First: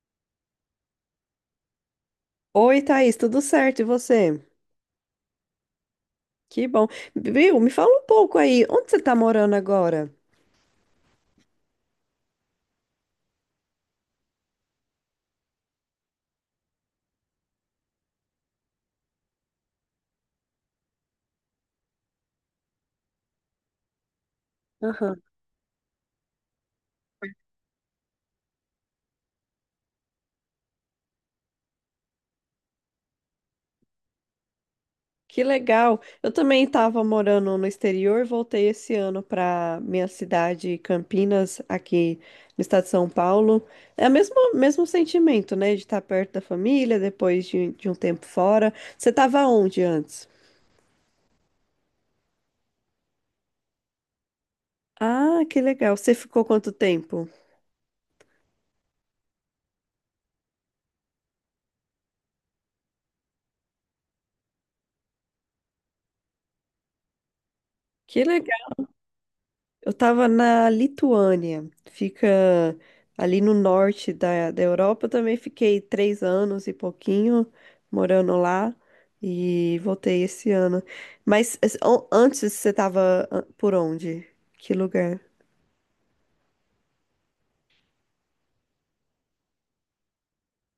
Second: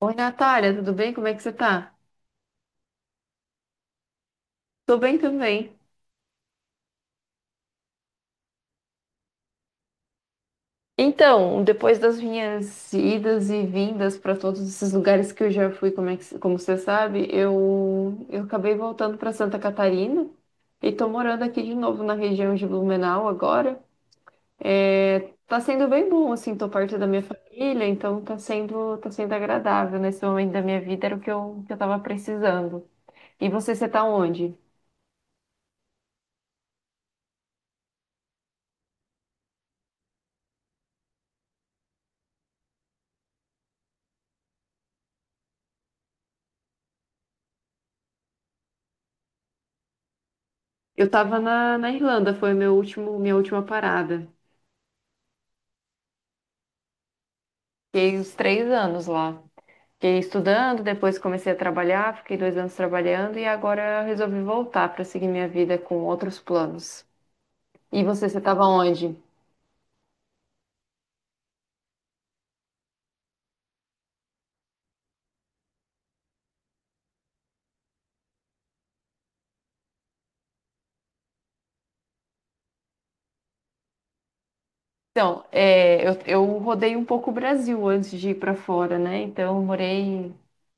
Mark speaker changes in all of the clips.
Speaker 1: Oi, Natália, tudo bem? Como é que você tá?
Speaker 2: Oi, Thaís, tudo certo? E você?
Speaker 1: Tô bem também.
Speaker 2: Que bom. Viu? Me fala um pouco aí, onde você tá morando agora?
Speaker 1: Então, depois das minhas idas e vindas para todos esses lugares que eu já fui, como você sabe, eu acabei voltando para Santa Catarina e tô morando aqui de novo na região de Blumenau agora. É,
Speaker 2: Aham.
Speaker 1: tá sendo bem bom, assim, tô perto da minha família, então tá sendo agradável nesse momento da minha vida, era o que eu tava precisando. E você, você tá onde?
Speaker 2: Que legal. Eu também estava morando no exterior, voltei esse ano para minha cidade, Campinas, aqui no estado de São Paulo. É o mesmo, mesmo sentimento, né? De estar perto da família depois de um tempo fora. Você estava onde antes?
Speaker 1: Eu tava na Irlanda, foi meu último, minha última parada.
Speaker 2: Ah, que legal. Você ficou quanto tempo?
Speaker 1: Fiquei uns 3 anos lá. Fiquei estudando, depois comecei a trabalhar, fiquei 2 anos trabalhando e agora eu resolvi voltar para seguir minha vida com outros planos. E
Speaker 2: Que
Speaker 1: você, você estava
Speaker 2: legal.
Speaker 1: onde?
Speaker 2: Eu estava na Lituânia, fica ali no norte da Europa. Eu também fiquei três anos e pouquinho morando lá e voltei esse ano. Mas antes você estava por onde? Que lugar?
Speaker 1: Então, eu rodei um pouco o Brasil antes de ir para fora, né? Então, eu morei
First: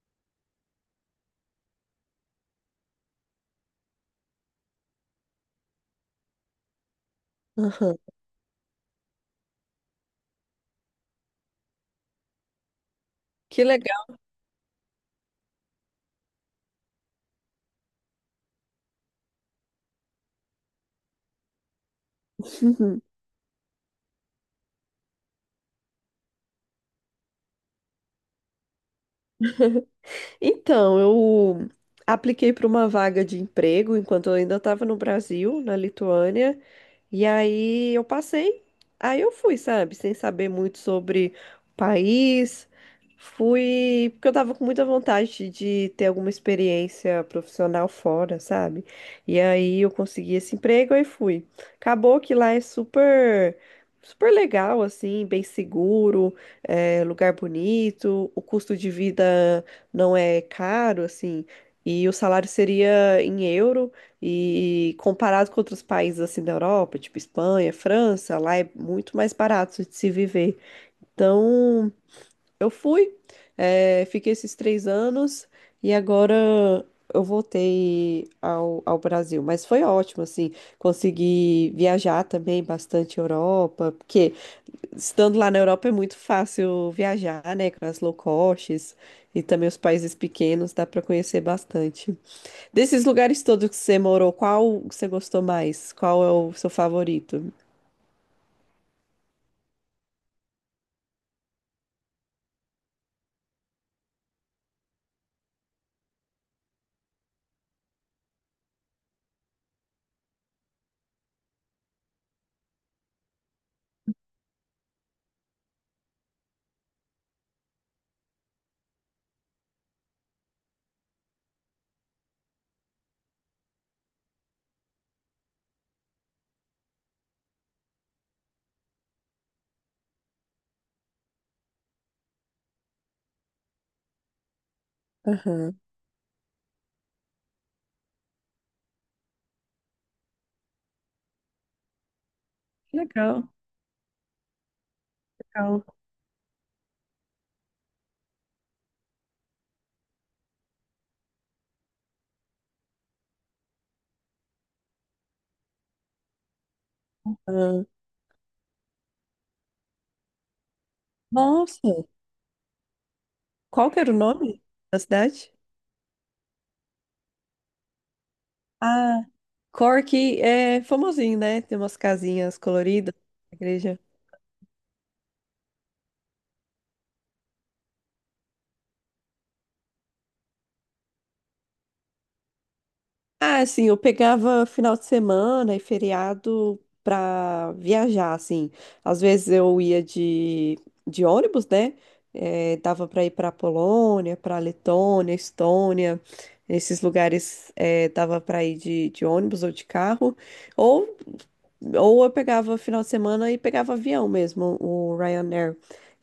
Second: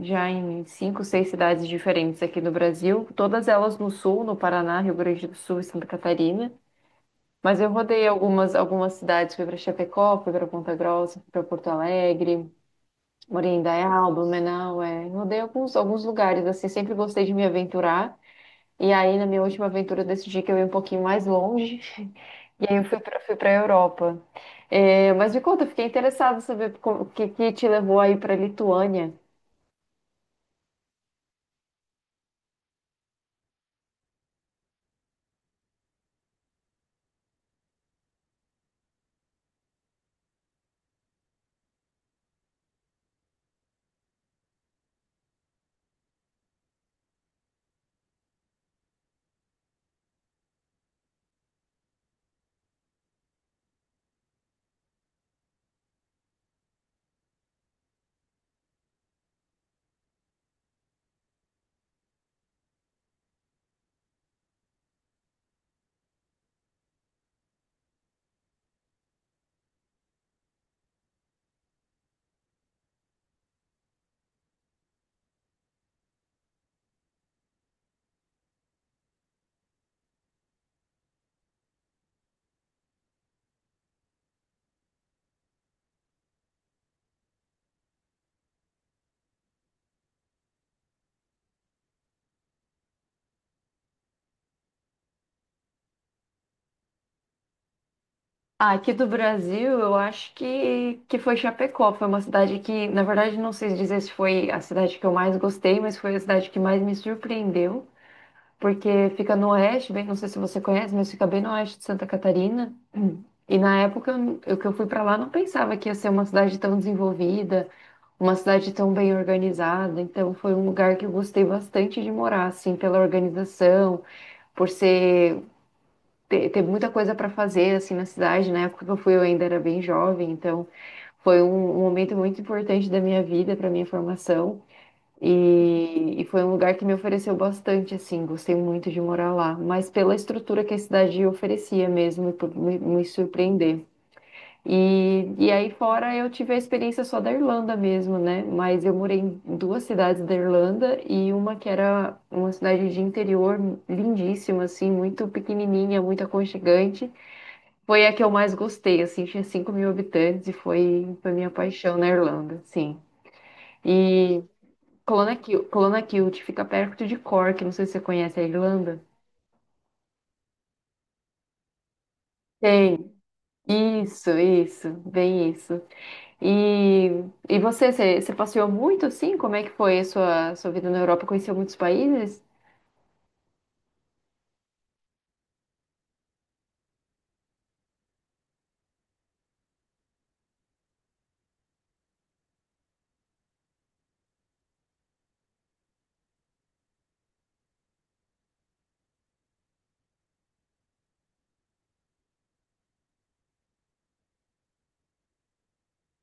Speaker 1: já em cinco, seis cidades diferentes aqui no Brasil, todas elas no sul, no Paraná, Rio Grande do Sul e Santa Catarina. Mas eu
Speaker 2: Aham.
Speaker 1: rodei algumas cidades, fui para Chapecó, fui para Ponta Grossa, fui para Porto Alegre.
Speaker 2: Que
Speaker 1: Morindaial,
Speaker 2: legal.
Speaker 1: Blumenau, é. Rodei alguns lugares, assim, sempre gostei de me aventurar. E aí, na minha última aventura, eu decidi que eu ia um pouquinho mais longe. E aí, eu fui
Speaker 2: Uhum.
Speaker 1: para fui para a Europa. É, mas me conta, eu fiquei interessada em saber o que, que te levou aí para a Lituânia.
Speaker 2: Então, eu apliquei para uma vaga de emprego enquanto eu ainda estava no Brasil, na Lituânia. E aí eu passei, aí eu fui, sabe, sem saber muito sobre o país. Fui, porque eu tava com muita vontade de ter alguma experiência profissional fora, sabe? E aí eu consegui esse emprego e fui. Acabou que lá é super, super legal, assim, bem seguro, é, lugar bonito, o custo de vida não é caro, assim, e o salário seria em euro. E comparado com outros países assim da Europa, tipo Espanha, França, lá é muito mais barato de se viver. Então, eu fui, fiquei esses três anos e agora eu voltei ao Brasil. Mas foi ótimo, assim, consegui viajar também bastante Europa, porque estando lá na Europa é muito fácil viajar, né, com as low costs e também os países pequenos, dá para conhecer bastante. Desses lugares todos que você morou, qual você gostou mais? Qual é o seu favorito?
Speaker 1: Ah, aqui do Brasil, eu acho que foi Chapecó. Foi uma cidade que, na verdade, não sei dizer se foi a cidade que eu mais gostei, mas foi a cidade que mais me surpreendeu, porque fica no oeste, bem, não sei se você conhece, mas fica bem no oeste de Santa Catarina. E na época eu que eu fui para lá não pensava que ia ser uma cidade tão desenvolvida, uma cidade tão bem organizada. Então foi um lugar que eu gostei bastante de morar, assim, pela organização, por ser ter, ter muita coisa para fazer assim na cidade. Na época que eu fui eu ainda era bem jovem, então foi um momento muito importante da minha vida, para minha formação.
Speaker 2: Aham.
Speaker 1: E foi um lugar que me ofereceu bastante, assim, gostei muito de morar lá, mas pela estrutura que a cidade oferecia mesmo, e por me
Speaker 2: Legal,
Speaker 1: surpreender. E aí
Speaker 2: legal.
Speaker 1: fora eu tive a experiência só da Irlanda mesmo, né? Mas eu morei em duas cidades da Irlanda e uma que era uma cidade de interior lindíssima, assim, muito pequenininha, muito aconchegante.
Speaker 2: Ah,
Speaker 1: Foi a que eu mais gostei, assim, tinha 5 mil habitantes e foi, foi minha paixão
Speaker 2: nossa,
Speaker 1: na Irlanda, sim.
Speaker 2: qual que era o
Speaker 1: E
Speaker 2: nome da
Speaker 1: Colona
Speaker 2: cidade?
Speaker 1: Kilt, Colona Kilt fica perto de Cork, não sei se você conhece a Irlanda.
Speaker 2: Ah, Cork é famosinho, né? Tem umas casinhas
Speaker 1: Tem.
Speaker 2: coloridas na igreja.
Speaker 1: Isso, bem isso. E, e você, você passeou muito assim? Como é que foi a sua, sua vida na Europa? Conheceu muitos países?
Speaker 2: Ah, assim, eu pegava final de semana e feriado pra viajar, assim. Às vezes eu ia de ônibus, né? Dava pra ir pra Polônia, pra Letônia, Estônia. Esses lugares dava pra ir de ônibus ou de carro. Ou ou eu pegava final de semana e pegava avião mesmo, o Ryanair.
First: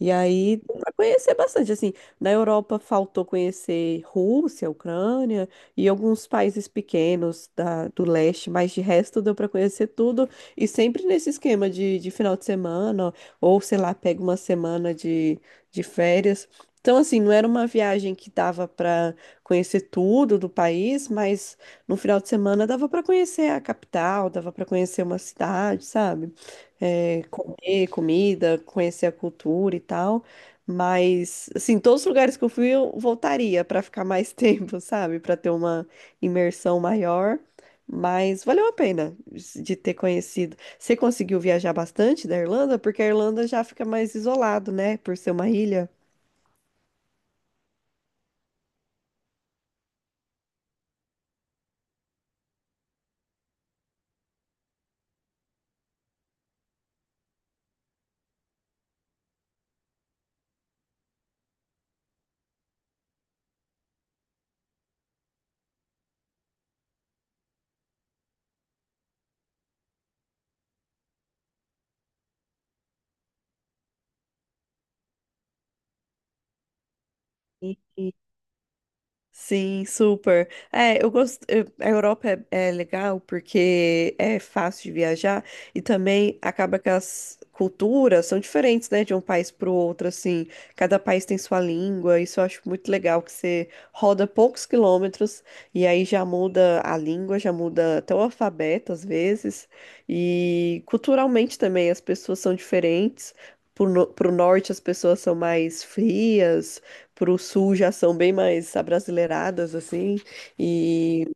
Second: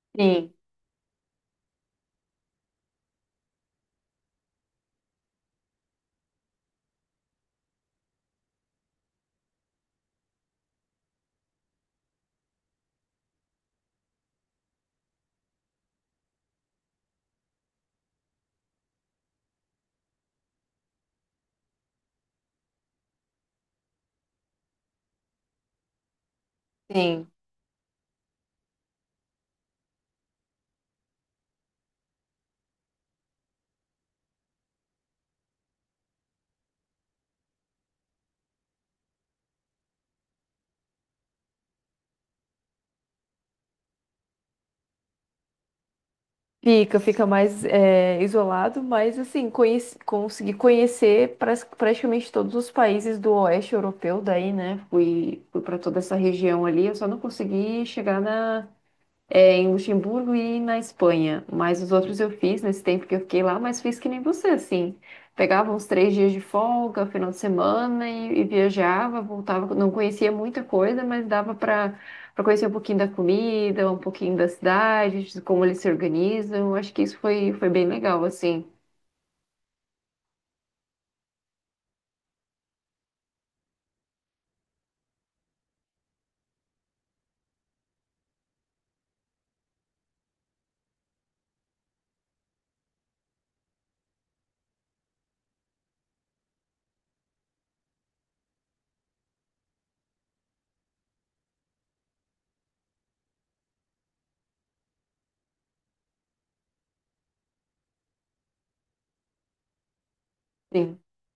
Speaker 2: E
Speaker 1: Sim,
Speaker 2: aí, deu pra conhecer bastante, assim, na Europa faltou conhecer Rússia, Ucrânia e alguns países pequenos do leste, mas de resto deu pra conhecer tudo. E sempre nesse esquema de final de semana, ou sei lá, pega uma semana de férias. Então, assim, não era uma viagem que dava pra conhecer tudo do país, mas no final de semana dava para conhecer a capital, dava para conhecer uma cidade, sabe? É,
Speaker 1: sim.
Speaker 2: comer comida, conhecer a cultura e tal. Mas, assim, todos os lugares que eu fui, eu voltaria para ficar mais tempo, sabe? Para ter uma imersão maior. Mas valeu a pena de ter conhecido. Você conseguiu viajar bastante da Irlanda? Porque a Irlanda já fica mais isolado, né? Por ser uma ilha.
Speaker 1: Fica, fica mais isolado, mas assim, conheci, consegui conhecer praticamente todos os países do oeste europeu daí, né? Fui, fui para toda essa região ali, eu só não consegui chegar na, é, em Luxemburgo e na Espanha. Mas os outros eu fiz nesse tempo que eu fiquei lá, mas fiz que nem você, assim. Pegava uns 3 dias de folga, final de semana e viajava, voltava. Não conhecia muita coisa, mas dava para para conhecer um pouquinho da comida, um pouquinho da cidade, de como eles se organizam. Acho que isso foi, foi bem legal, assim.
Speaker 2: Sim, super. É, eu gosto. A Europa é legal porque é fácil de viajar e também acaba que as culturas são diferentes, né, de um país para o outro. Assim, cada país tem sua língua. Isso eu acho muito legal que você roda poucos quilômetros e aí já muda a língua, já muda até o alfabeto às vezes. E culturalmente também as pessoas são diferentes. Pro, no- Pro norte as pessoas são mais frias, pro sul já são bem mais abrasileiradas, assim,
Speaker 1: Sim.
Speaker 2: e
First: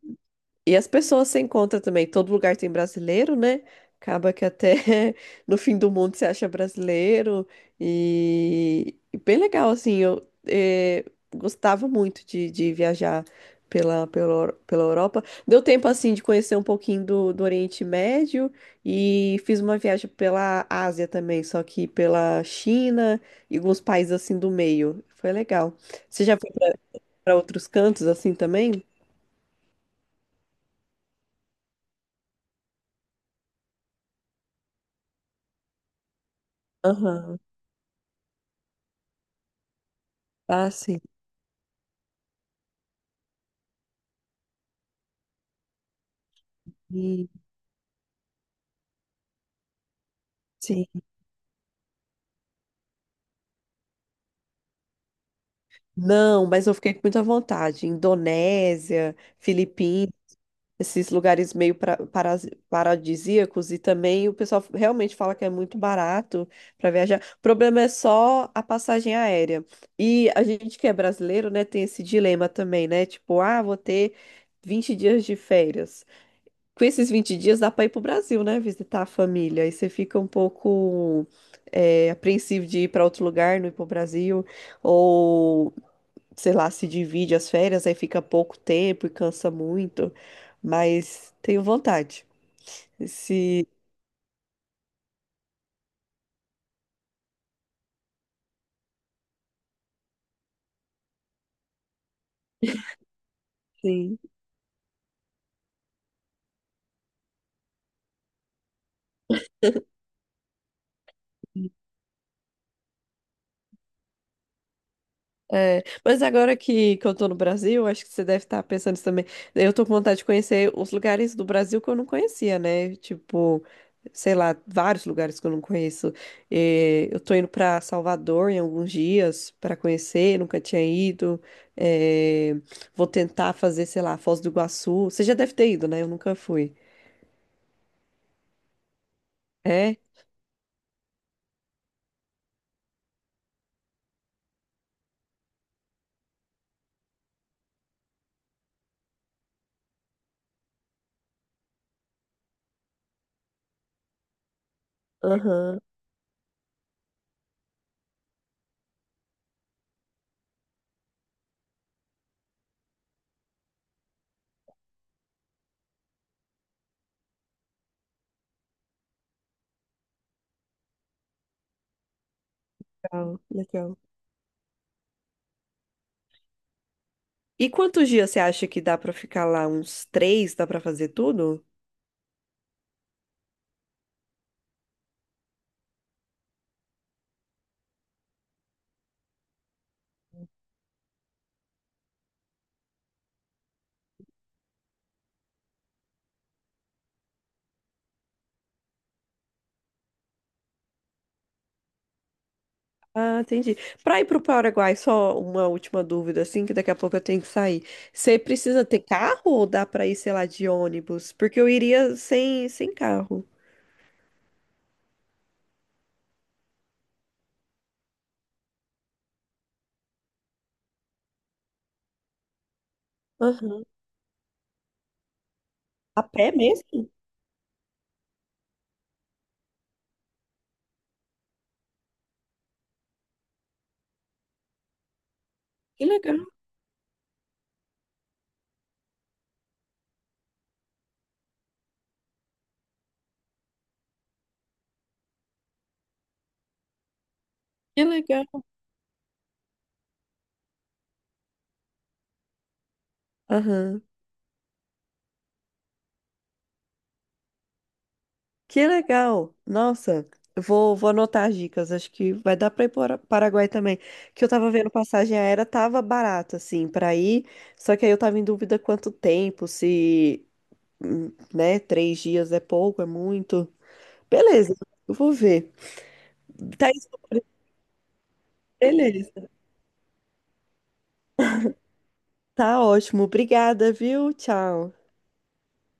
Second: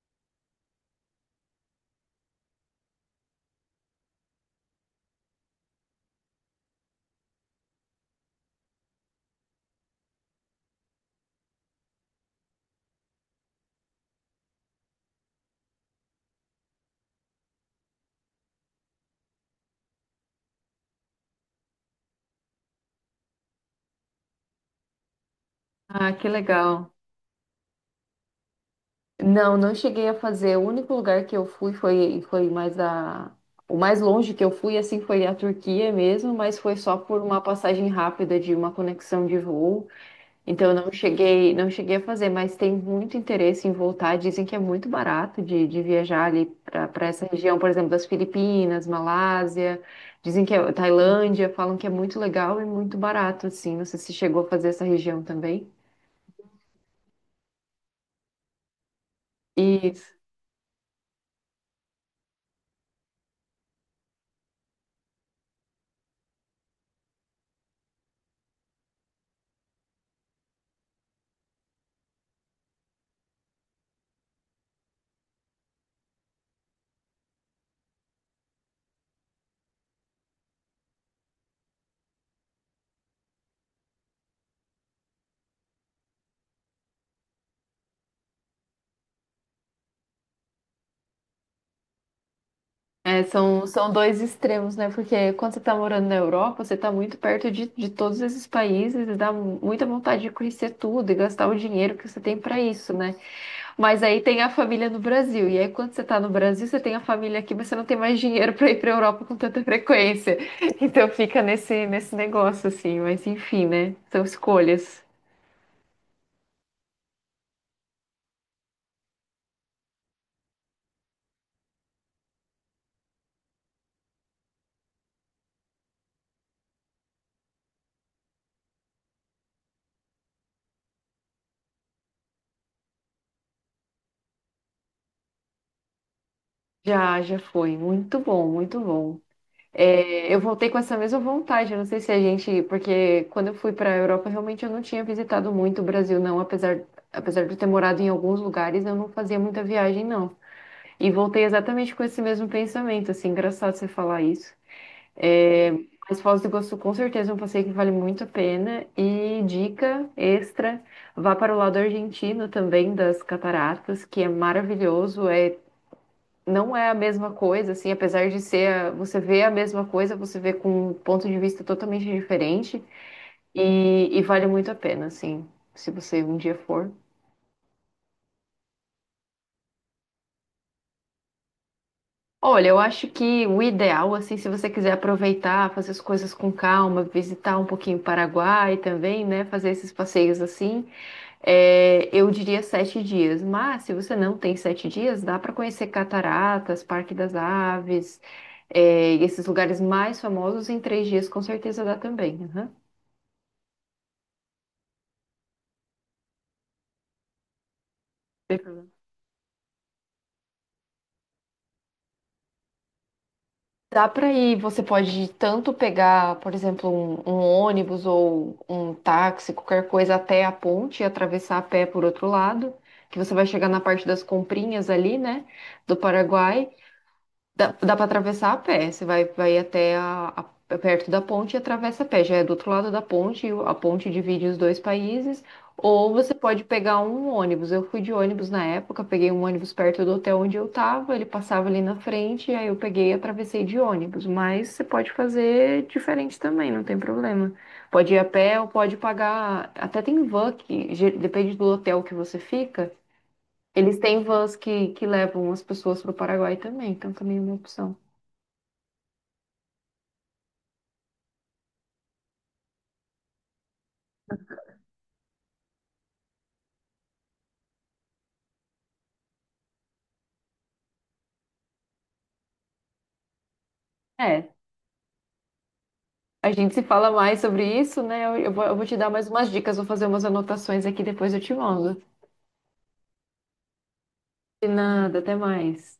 Speaker 2: as pessoas se encontram também. Todo lugar tem brasileiro, né? Acaba que até no fim do mundo se acha brasileiro. E bem legal, assim. Eu gostava muito de viajar pela Europa. Deu tempo, assim, de conhecer um pouquinho do Oriente Médio. E fiz uma viagem pela Ásia também, só que pela China e alguns países, assim, do meio. Foi legal.
Speaker 1: Ah,
Speaker 2: Você
Speaker 1: que
Speaker 2: já foi
Speaker 1: legal.
Speaker 2: para outros cantos, assim, também?
Speaker 1: Não, não cheguei a fazer. O único lugar que eu fui foi, foi mais a. O mais longe que eu fui, assim, foi a Turquia mesmo, mas foi só por uma
Speaker 2: Aham.
Speaker 1: passagem rápida de uma conexão de voo. Então,
Speaker 2: Ah,
Speaker 1: eu não
Speaker 2: sim.
Speaker 1: cheguei, não cheguei a fazer, mas tem muito interesse em voltar. Dizem que é muito barato de viajar ali para essa
Speaker 2: E-
Speaker 1: região, por exemplo, das Filipinas, Malásia. Dizem que é
Speaker 2: Sim.
Speaker 1: Tailândia, falam que é muito legal e muito barato, assim. Não sei se chegou a fazer essa região também.
Speaker 2: Não, mas eu fiquei com muita vontade. Indonésia, Filipinas,
Speaker 1: Isso.
Speaker 2: esses lugares meio paradisíacos e também o pessoal realmente fala que é muito barato para viajar. O problema é só a passagem aérea. E a gente que é brasileiro, né, tem esse dilema também, né? Tipo, ah, vou ter 20 dias de férias. Com esses 20 dias dá para ir pro Brasil, né? Visitar a família. Aí você fica um pouco é, apreensivo de ir para outro lugar, não ir pro Brasil. Ou, sei lá, se divide as férias, aí fica pouco tempo e cansa muito. Mas tenho vontade.
Speaker 1: É, são,
Speaker 2: Se,
Speaker 1: são dois extremos, né? Porque quando você está morando na Europa, você está muito perto de todos esses países e dá muita vontade de conhecer tudo e gastar o dinheiro que você tem para isso, né? Mas
Speaker 2: Sim.
Speaker 1: aí tem a família no Brasil. E aí, quando você está no Brasil, você tem a família aqui, mas você não tem mais dinheiro para ir para a Europa com tanta frequência. Então fica nesse, nesse negócio, assim. Mas enfim, né? São escolhas.
Speaker 2: É, mas agora que eu tô no Brasil, acho que você deve estar pensando isso também. Eu tô com vontade de conhecer os lugares do Brasil que eu não conhecia, né? Tipo, sei lá, vários lugares que eu não conheço. É, eu tô indo pra Salvador em alguns dias pra conhecer, nunca tinha ido. É, vou tentar fazer, sei lá, Foz do Iguaçu. Você já deve ter ido, né? Eu nunca fui.
Speaker 1: Já, já foi. Muito bom, muito bom.
Speaker 2: É?
Speaker 1: É, eu voltei com essa mesma vontade. Eu não sei se a gente, porque quando eu fui para a Europa, realmente eu não tinha visitado muito o Brasil, não. Apesar, apesar de eu ter morado em alguns lugares, eu não fazia muita viagem, não. E voltei exatamente com esse mesmo pensamento, assim, engraçado você falar isso. É,
Speaker 2: Aham,
Speaker 1: mas Foz do Iguaçu, com certeza, é um passeio que vale muito a pena. E dica extra, vá para o lado argentino também das cataratas, que é maravilhoso. É não é a mesma coisa, assim, apesar de ser, você vê a mesma coisa, você vê com um ponto de vista totalmente diferente
Speaker 2: legal, legal.
Speaker 1: e vale muito a pena, assim, se você um dia for.
Speaker 2: E quantos dias você acha que dá pra ficar lá? Uns três? Dá pra fazer tudo?
Speaker 1: Olha, eu acho que o ideal, assim, se você quiser aproveitar, fazer as coisas com calma, visitar um pouquinho o Paraguai também, né, fazer esses passeios assim, é, eu diria 7 dias, mas se você não tem 7 dias, dá para conhecer cataratas, Parque das Aves, é, e esses lugares mais famosos em 3 dias, com certeza dá também. Aham.
Speaker 2: Ah, entendi. Para ir para o Paraguai, só uma última dúvida, assim, que daqui a pouco eu tenho que sair. Você
Speaker 1: Sem
Speaker 2: precisa
Speaker 1: problema.
Speaker 2: ter carro ou dá para ir, sei lá, de ônibus? Porque eu iria sem carro.
Speaker 1: Dá para ir, você pode tanto pegar, por exemplo, um ônibus ou um táxi, qualquer coisa, até a ponte e atravessar a pé por outro lado, que você vai chegar na
Speaker 2: Aham.
Speaker 1: parte das comprinhas ali, né, do
Speaker 2: A pé
Speaker 1: Paraguai.
Speaker 2: mesmo?
Speaker 1: Dá, dá para atravessar a pé. Você vai, vai até perto da ponte e atravessa a pé. Já é do outro lado da ponte, e a ponte divide os dois países.
Speaker 2: Que
Speaker 1: Ou você
Speaker 2: legal,
Speaker 1: pode pegar um ônibus. Eu fui de ônibus na época, peguei um ônibus perto do hotel onde eu tava, ele passava ali na frente, aí eu peguei e atravessei de ônibus. Mas você pode fazer diferente também, não tem problema.
Speaker 2: que
Speaker 1: Pode ir a
Speaker 2: legal.
Speaker 1: pé ou pode pagar. Até tem van que depende do hotel que você fica, eles
Speaker 2: Aham.
Speaker 1: têm vans que levam as pessoas para o Paraguai também, então também é uma opção.
Speaker 2: Que legal. Nossa, eu vou, vou anotar as dicas. Acho que vai dar para ir para Paraguai também. Que eu tava vendo passagem aérea, tava barata assim, para ir. Só que aí eu tava em dúvida quanto tempo, se, né, três dias é pouco, é muito.
Speaker 1: É,
Speaker 2: Beleza, eu vou ver.
Speaker 1: a gente se
Speaker 2: Tá,
Speaker 1: fala mais sobre isso, né? Eu vou, eu vou te dar mais
Speaker 2: beleza.
Speaker 1: umas dicas, vou fazer umas anotações aqui, depois eu te mando.
Speaker 2: Tá ótimo. Obrigada, viu?
Speaker 1: De
Speaker 2: Tchau.
Speaker 1: nada, até mais.